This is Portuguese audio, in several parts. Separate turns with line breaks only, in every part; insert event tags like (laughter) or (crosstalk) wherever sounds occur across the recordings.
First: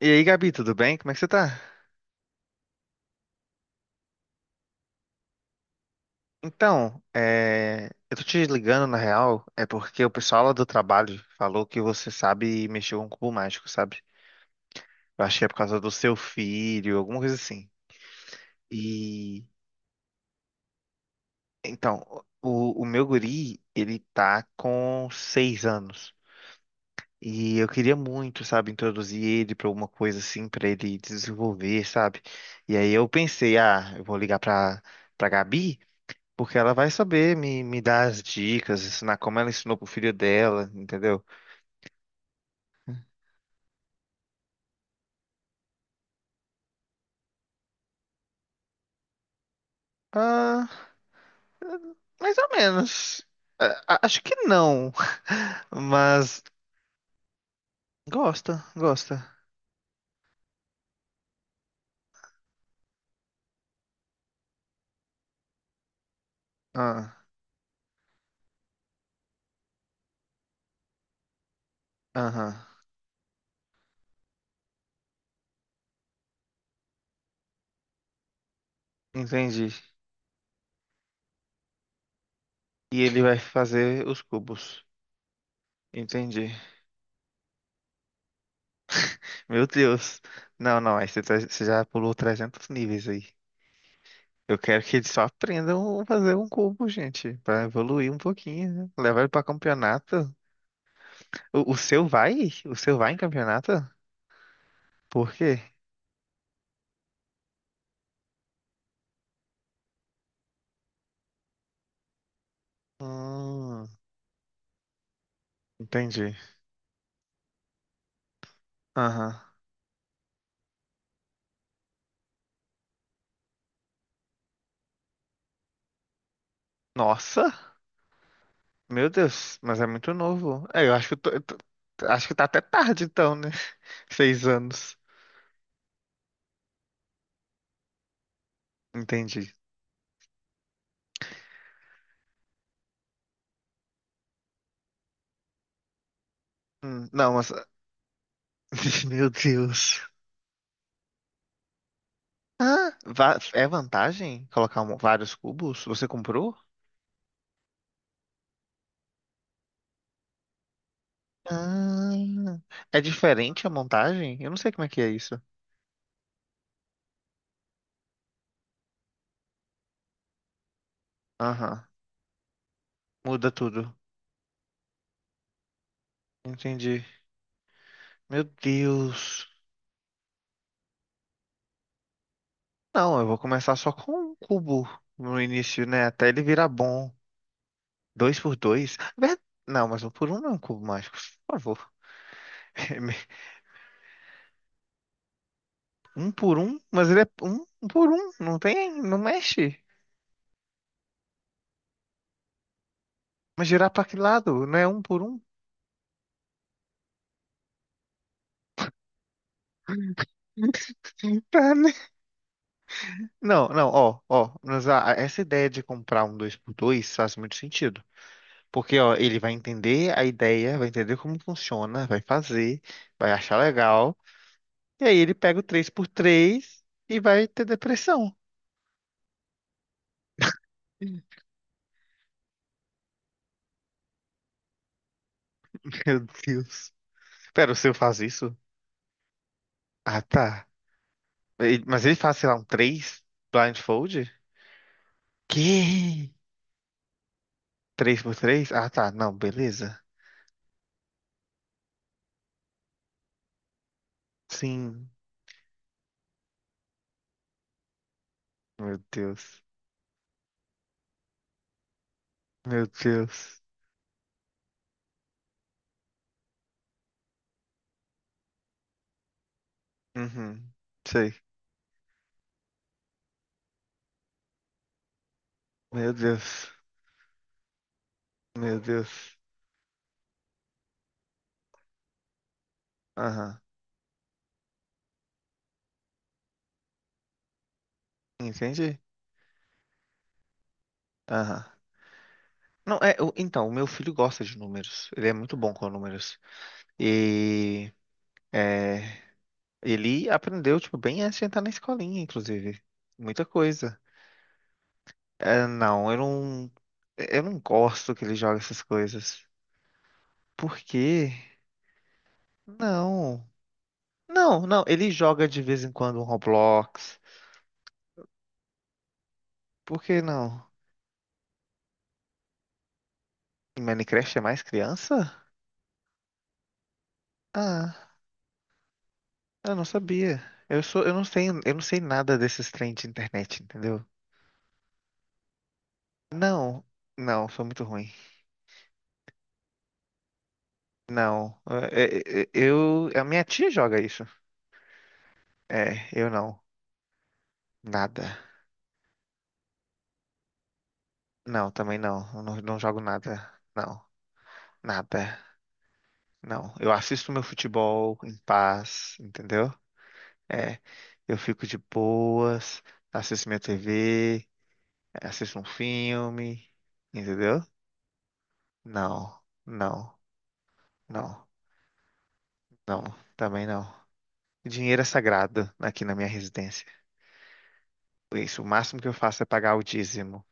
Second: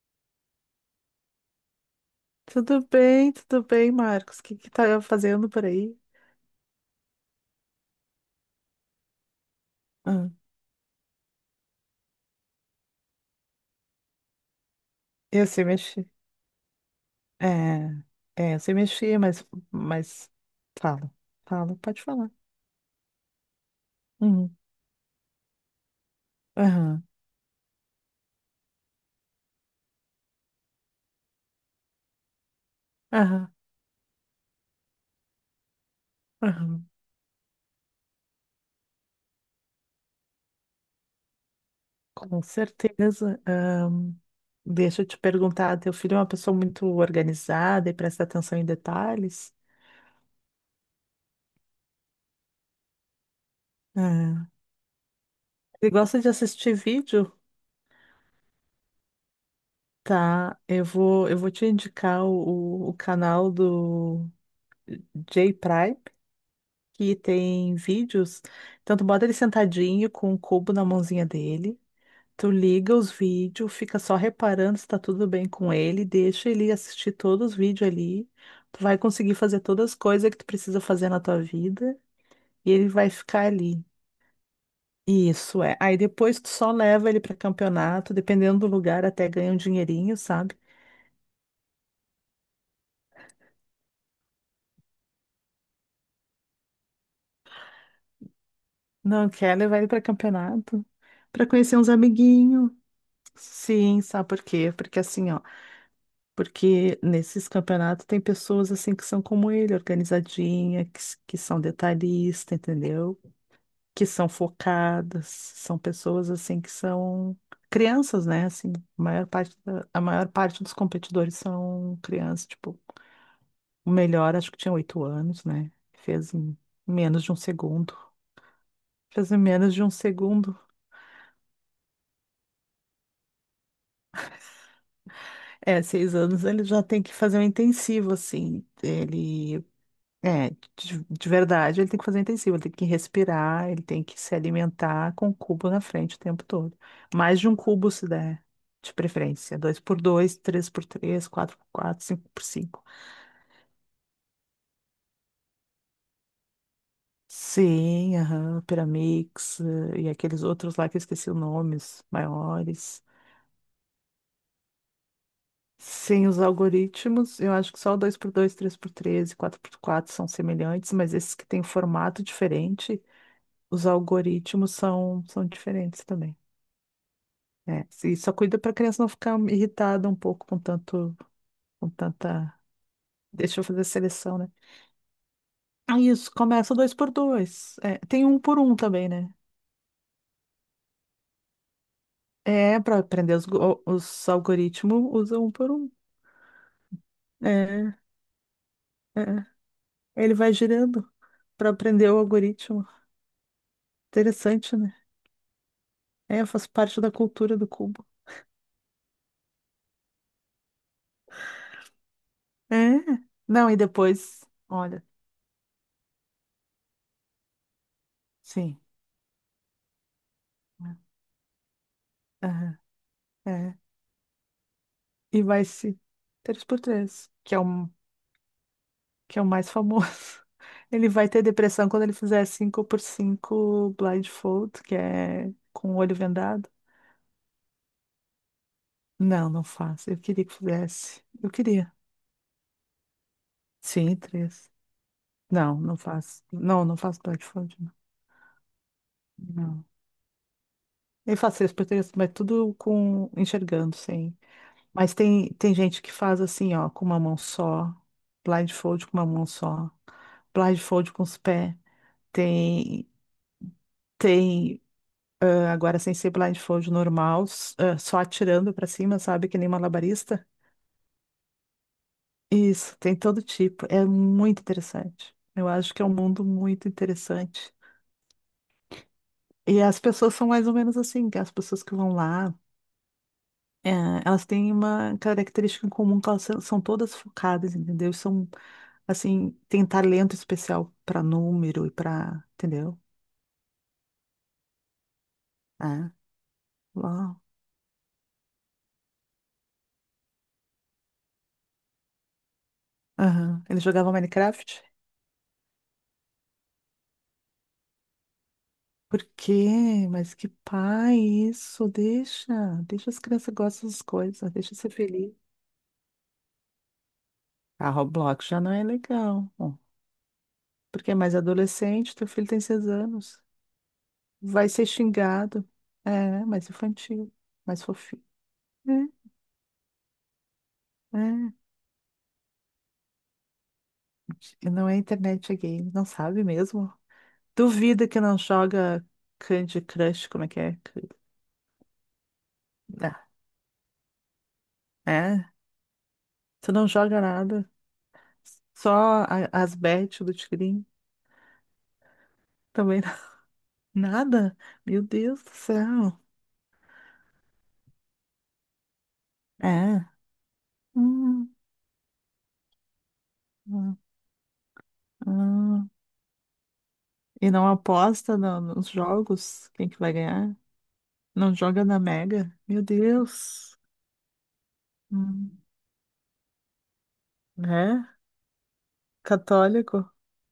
E aí, Gabi, tudo bem? Como é que você tá?
Tudo bem, Marcos. O que que tá fazendo por aí?
Eu tô te ligando na real, é porque o
Ah,
pessoal lá do trabalho falou que você sabe mexer com cubo mágico, sabe? Eu acho que
eu
é por
sei
causa do
mexer.
seu filho, alguma coisa
É,
assim.
é, eu sei mexer,
E
mas fala, fala, pode
então,
falar.
o meu guri, ele tá
Uhum,
com seis anos.
aham,
E eu queria muito, sabe, introduzir ele pra alguma coisa assim, pra ele desenvolver, sabe? E aí eu
aham,
pensei, ah, eu vou ligar pra Gabi. Porque ela
aham.
vai saber me dar as dicas, ensinar como ela ensinou pro filho dela, entendeu?
Com certeza. Deixa eu te perguntar, teu filho é uma pessoa muito organizada e presta atenção em detalhes?
Ah, mais ou menos. Acho que
Ah,
não. (laughs)
ele gosta de
Mas
assistir vídeo?
gosta, gosta.
Tá, eu vou te indicar o canal do J Prime, que
Ah,
tem vídeos. Então, tu bota ele sentadinho com um cubo na mãozinha dele. Tu
aham.
liga os vídeos, fica só reparando se tá tudo bem com ele, deixa ele assistir todos os vídeos ali. Tu vai conseguir fazer
Entendi.
todas as coisas que tu precisa fazer na tua vida e ele
E
vai
ele vai
ficar ali.
fazer os cubos.
Isso é. Aí depois tu
Entendi.
só leva ele pra campeonato, dependendo do lugar, até ganha um
Meu
dinheirinho,
Deus.
sabe?
Não, não. Aí você, você já pulou 300 níveis aí. Eu quero que eles só aprendam a fazer um cubo, gente. Pra evoluir um pouquinho, né? Levar ele
Não
pra
quer levar ele pra
campeonato.
campeonato, pra
O
conhecer uns
seu vai?
amiguinhos.
O seu vai em campeonato?
Sim, sabe por quê? Porque assim,
Por
ó.
quê?
Porque nesses campeonatos tem pessoas assim que são como ele, organizadinha, que são detalhista, entendeu?
Hum,
Que são focadas, são pessoas
entendi.
assim que são crianças, né? Assim,
Aham.
a maior parte dos competidores são crianças, tipo, o melhor acho que tinha 8 anos, né? Fez em menos de um
Nossa,
segundo.
meu
Fez em
Deus,
menos
mas
de
é
um
muito
segundo.
novo. É, eu acho que eu tô- acho que tá até tarde então, né? (laughs) Seis anos.
É, 6 anos ele já tem que fazer um intensivo, assim.
Entendi.
Ele é, de verdade, ele tem que fazer intensivo, ele tem que respirar, ele tem que se alimentar com o cubo na frente o tempo todo.
Não,
Mais de
mas
um cubo se der, de
(laughs) meu
preferência. Dois por
Deus.
dois, três por três, quatro por quatro, cinco por cinco.
Ah, é vantagem colocar vários cubos? Você comprou?
Sim, aham, Pyramix, e aqueles outros lá que eu esqueci os nomes,
Ah, é
maiores.
diferente a montagem? Eu não sei como é que é isso.
Sem os algoritmos, eu acho que só o dois por dois, três por três, e 4x4 são semelhantes, mas esses que têm
Aham.
formato diferente,
Muda
os
tudo.
algoritmos são diferentes também.
Entendi.
É, e só
Meu
cuida para a criança não ficar
Deus.
irritada um pouco com tanto, com tanta.
Não, eu vou
Deixa eu
começar
fazer a
só com um
seleção, né?
cubo no início,
Ah,
né? Até
isso,
ele virar
começa dois por
bom.
dois. É, tem um
Dois por
por um
dois.
também, né?
Não, mas um por um não é um cubo mágico. Por favor.
É, para aprender
(laughs)
os algoritmos, usa um por um.
Um por um, mas ele é um
É,
por um. Não tem, não
é.
mexe.
Ele vai girando para aprender o algoritmo.
Mas girar pra que lado? Não
Interessante,
é
né?
um por um?
É, faz parte da cultura do cubo.
(laughs) Tá, né?
É.
Não,
Não, e
não, ó,
depois,
ó. Mas
olha,
essa ideia de comprar um dois por dois faz muito sentido.
sim.
Porque, ó, ele vai entender a ideia, vai entender como funciona, vai
Aham,
fazer, vai achar
é.
legal. E aí ele
E
pega o
vai
três
se.
por
Três por
três e
três,
vai
que é
ter
um,
depressão.
que é o mais famoso. (laughs) Ele vai
(laughs)
ter depressão quando ele fizer 5x5 blindfold, que é com o olho
Meu
vendado.
Deus. Pera, o seu faz isso?
Não, não faço. Eu
Ah,
queria que
tá.
fizesse. Eu queria.
Mas ele faz, sei lá, um 3
Sim,
blindfold?
três. Não, não
Que?
faço. Não, não faço blindfold, não.
Três por três. Ah, tá. Não,
Não.
beleza.
Eu faço três por três, mas tudo com enxergando, sim.
Sim.
Mas tem gente que faz assim, ó, com uma mão só,
Meu
blindfold com uma mão
Deus.
só, blindfold com os pés.
Meu
Tem,
Deus.
tem agora sem ser blindfold normal, só atirando pra cima, sabe? Que nem malabarista.
Uhum. Sei.
Isso, tem todo tipo. É muito interessante. Eu acho que é um
Meu
mundo
Deus.
muito interessante.
Meu Deus.
E as pessoas são mais ou menos assim, que as pessoas que vão lá,
Aham.
eh, elas têm uma característica em comum, que elas são todas focadas, entendeu? São,
Entendi?
assim, têm talento especial pra
Aham.
número e pra,
Não,
entendeu?
é, então, o meu filho gosta de números. Ele é muito bom com
É.
números.
Uau.
E. É, ele aprendeu, tipo, bem antes de entrar na escolinha, inclusive. Muita
Aham. Ele
coisa.
jogava Minecraft?
É, não, Eu não gosto que ele joga essas
Por
coisas.
quê? Mas que
Por
pai
quê?
isso? Deixa, deixa as
Não.
crianças gostam das coisas,
Não,
deixa
não.
ser
Ele
feliz.
joga de vez em quando um Roblox.
A Roblox já não é legal, bom,
Por que não?
porque é mais adolescente, teu filho tem 6 anos,
Em Minecraft é mais
vai ser
criança?
xingado, é, mais infantil, mais
Ah,
fofinho.
eu não sabia. Eu
É,
não sei,
é.
nada desses trem de internet, entendeu?
Não é internet, é game, não sabe
Não,
mesmo?
não, foi muito
Duvida
ruim.
que não joga Candy Crush, como é que é?
Não, a
Ah,
minha tia joga isso.
é?
É, eu não,
Tu não joga nada,
nada.
só as bets do Tigrinho.
Não, também não. Eu não, não jogo
Também.
nada. Não,
Nada? Meu
nada.
Deus do céu.
Não. Eu assisto meu futebol em paz, entendeu?
É.
É. Eu
Hum,
fico de boas, assisto minha
hum,
TV, assisto um
hum.
filme,
E
entendeu?
não aposta nos
Não,
jogos? Quem que vai
não,
ganhar?
não,
Não joga na Mega? Meu
não. Também
Deus.
não. Dinheiro é
Hum.
sagrado aqui na minha residência.
É?
Isso, o máximo que eu faço é pagar o
Católico?
dízimo.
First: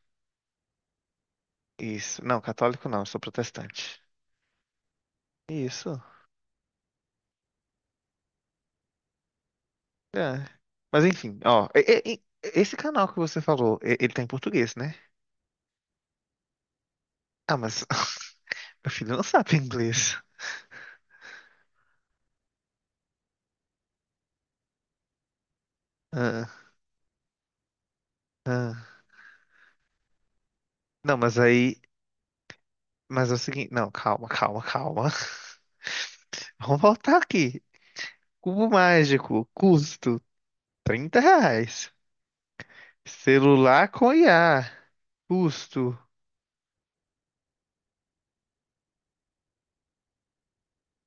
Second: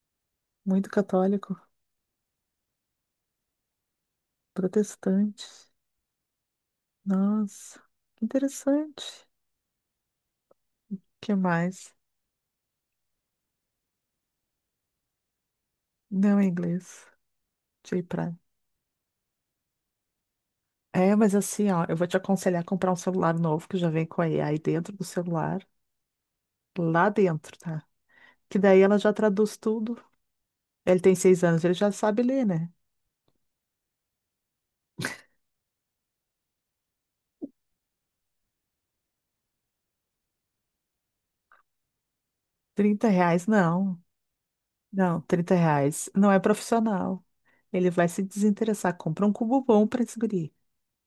Muito católico.
Isso. Não, católico não, eu sou protestante.
Protestante.
Isso.
Nossa. Que interessante.
É. Mas
Que
enfim, ó.
mais?
Esse canal que você falou, ele tá em português, né?
Não é inglês.
Ah, mas
J
(laughs)
pra.
meu filho não sabe inglês.
É, mas assim, ó, eu vou te aconselhar a comprar um celular novo que já vem com a AI dentro do celular.
Ah,
Lá dentro, tá? Que daí ela
ah.
já traduz tudo. Ele tem
Não, mas
6 anos, ele
aí.
já sabe ler, né?
Mas é o seguinte. Não, calma, calma, calma. (laughs) Vamos voltar aqui. Cubo mágico, custo 30 reais.
R$ 30,
Celular
não.
com IA,
Não, 30
custo.
reais não é profissional. Ele vai se desinteressar. Compra um cubo bom para esse guri.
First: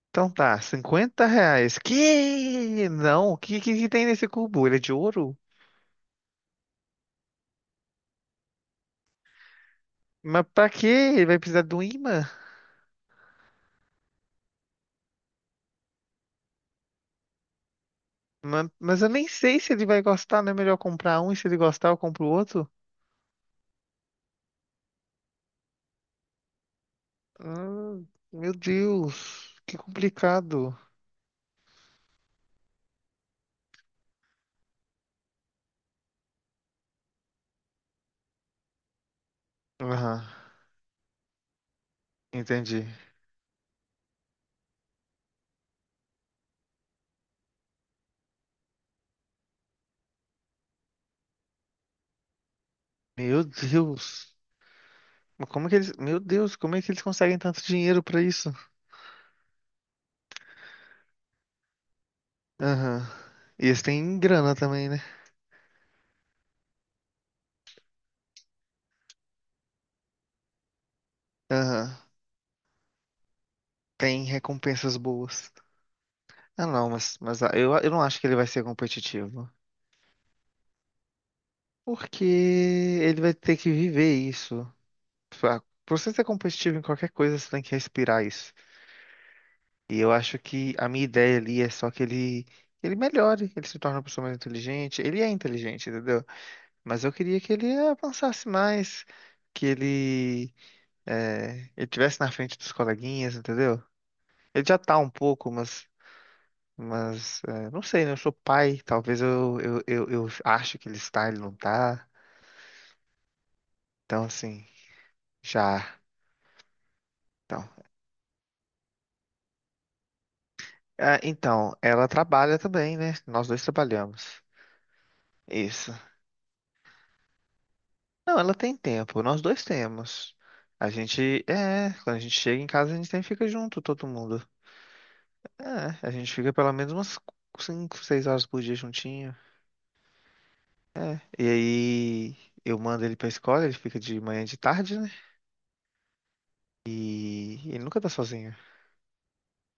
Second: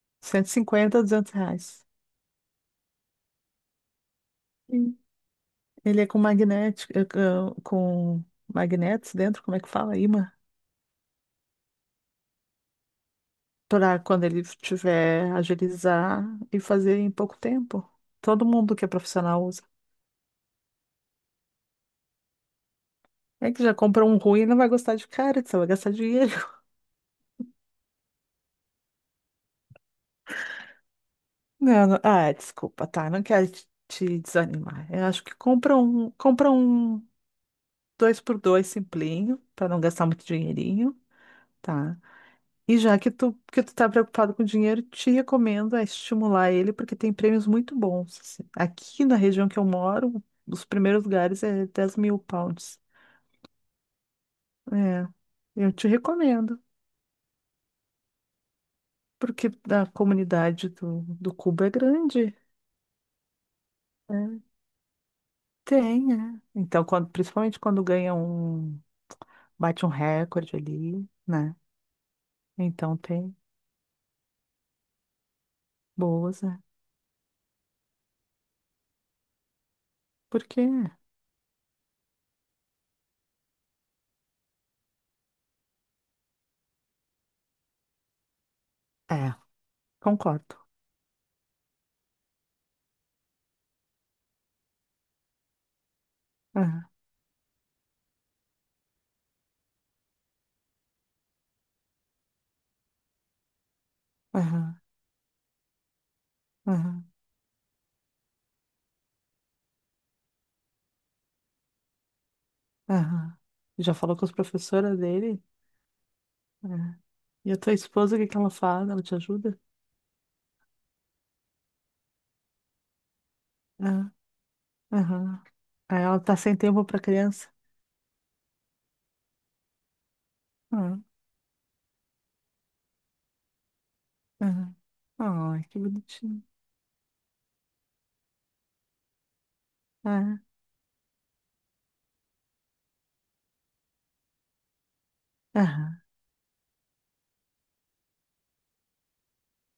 Então
cento e
tá,
cinquenta,
cinquenta
200
reais.
reais.
Que? Não, que tem nesse cubo? Ele é de
Sim.
ouro?
Ele é com magnético, com magnetos dentro, como é que fala? Imã.
Mas pra quê? Ele vai precisar do ímã?
Para quando ele tiver agilizar e fazer em pouco tempo. Todo mundo que é
Mas eu nem
profissional
sei
usa.
se ele vai gostar, não é melhor comprar um e se ele gostar eu compro o outro?
É que já compra um ruim e não vai gostar de cara, só vai gastar dinheiro.
Ah, meu Deus, que complicado.
Não, é, desculpa, tá. Não quero te desanimar. Eu acho que compra um dois por dois simplinho, para não gastar
Aham,
muito dinheirinho, tá? E
entendi.
já que tu tá preocupado com dinheiro, te recomendo a estimular ele, porque tem prêmios muito bons. Assim, aqui na região que eu moro, os primeiros lugares é 10.000 pounds.
Meu Deus,
É,
mas como
eu
que
te
eles, meu Deus,
recomendo,
como é que eles conseguem tanto dinheiro pra isso?
porque a comunidade do Cubo é grande,
Aham, e eles têm
né?
grana também, né?
Tem, é. Então, quando, principalmente quando ganha um, bate um recorde ali, né?
Aham,
Então tem
tem recompensas boas.
boas, né?
Ah, não, eu não acho que ele vai ser competitivo.
Porque,
Porque ele vai ter que viver isso. Pra Pra você ser competitivo em qualquer coisa, você tem que respirar isso.
é,
E eu acho
concordo.
que a minha ideia ali é só ele melhore, ele se torne uma pessoa mais inteligente. Ele é inteligente, entendeu?
Aham,
Mas eu queria que ele avançasse mais, que ele, ele tivesse na frente dos coleguinhas, entendeu? Ele já
aham,
tá um pouco,
aham,
mas é, não sei, né? Eu sou pai, talvez eu acho que ele não tá.
aham. Já falou
Então,
com as
assim,
professoras dele?
já.
É. E a
Então,
tua esposa, o que que ela faz? Ela te ajuda?
ah, então, ela trabalha também, né? Nós dois
Aham,
trabalhamos.
aham.
Isso.
Aí, ela tá sem tempo pra criança?
Não, ela tem tempo, nós dois temos. A
Aham,
gente, é, quando a gente chega em casa, a gente sempre fica junto, todo mundo.
aham. Ai, que
É, a gente
bonitinho.
fica pelo menos umas 5, 6 horas por dia juntinho.
Aham,
É, e aí eu mando ele pra escola, ele fica de manhã e de tarde, né?
aham.
E ele nunca tá sozinho.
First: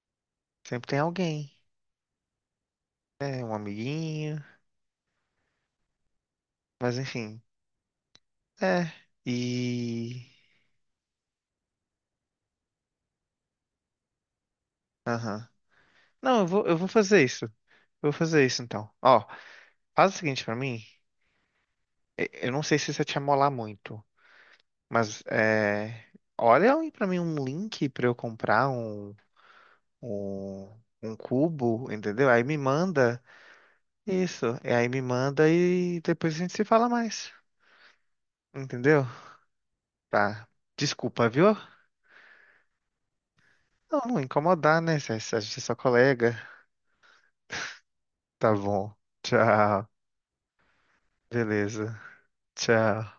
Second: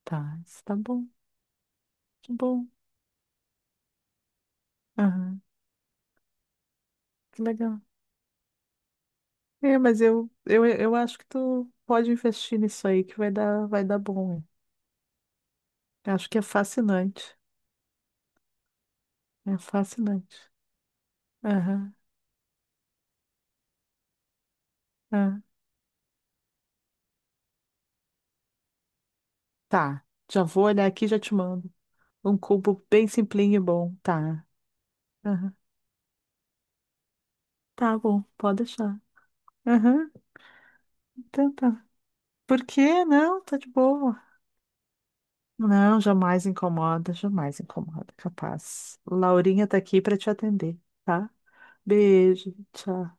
Tá, isso tá
Sempre tem
bom,
alguém,
que bom.
né? Um amiguinho,
Aham,
mas enfim.
que legal.
É,
É, mas
e...
eu acho que tu pode investir nisso aí, que vai dar bom.
Aham.
Acho que
Não,
é
eu vou fazer
fascinante.
isso. Eu vou fazer isso então. Ó,
É
faz o
fascinante.
seguinte pra mim.
Aham,
Eu não sei se isso vai te amolar muito. Mas
aham.
é, olha aí pra mim um link pra eu comprar
Tá. Já vou
um,
olhar aqui e
um
já te mando.
cubo, entendeu?
Um
Aí me
cubo bem
manda
simplinho e bom. Tá.
isso, e aí me manda
Aham.
e depois a gente se fala mais,
Tá bom, pode deixar.
entendeu?
Aham,
Tá. Desculpa, viu?
então tá. Por quê? Não, tá de
Não, não
boa.
incomodar, né? Se a gente é só
Não,
colega.
jamais incomoda, jamais incomoda,
Tá bom.
capaz. Laurinha tá
Tchau.
aqui pra te atender, tá?
Beleza.
Beijo,
Tchau.
tchau.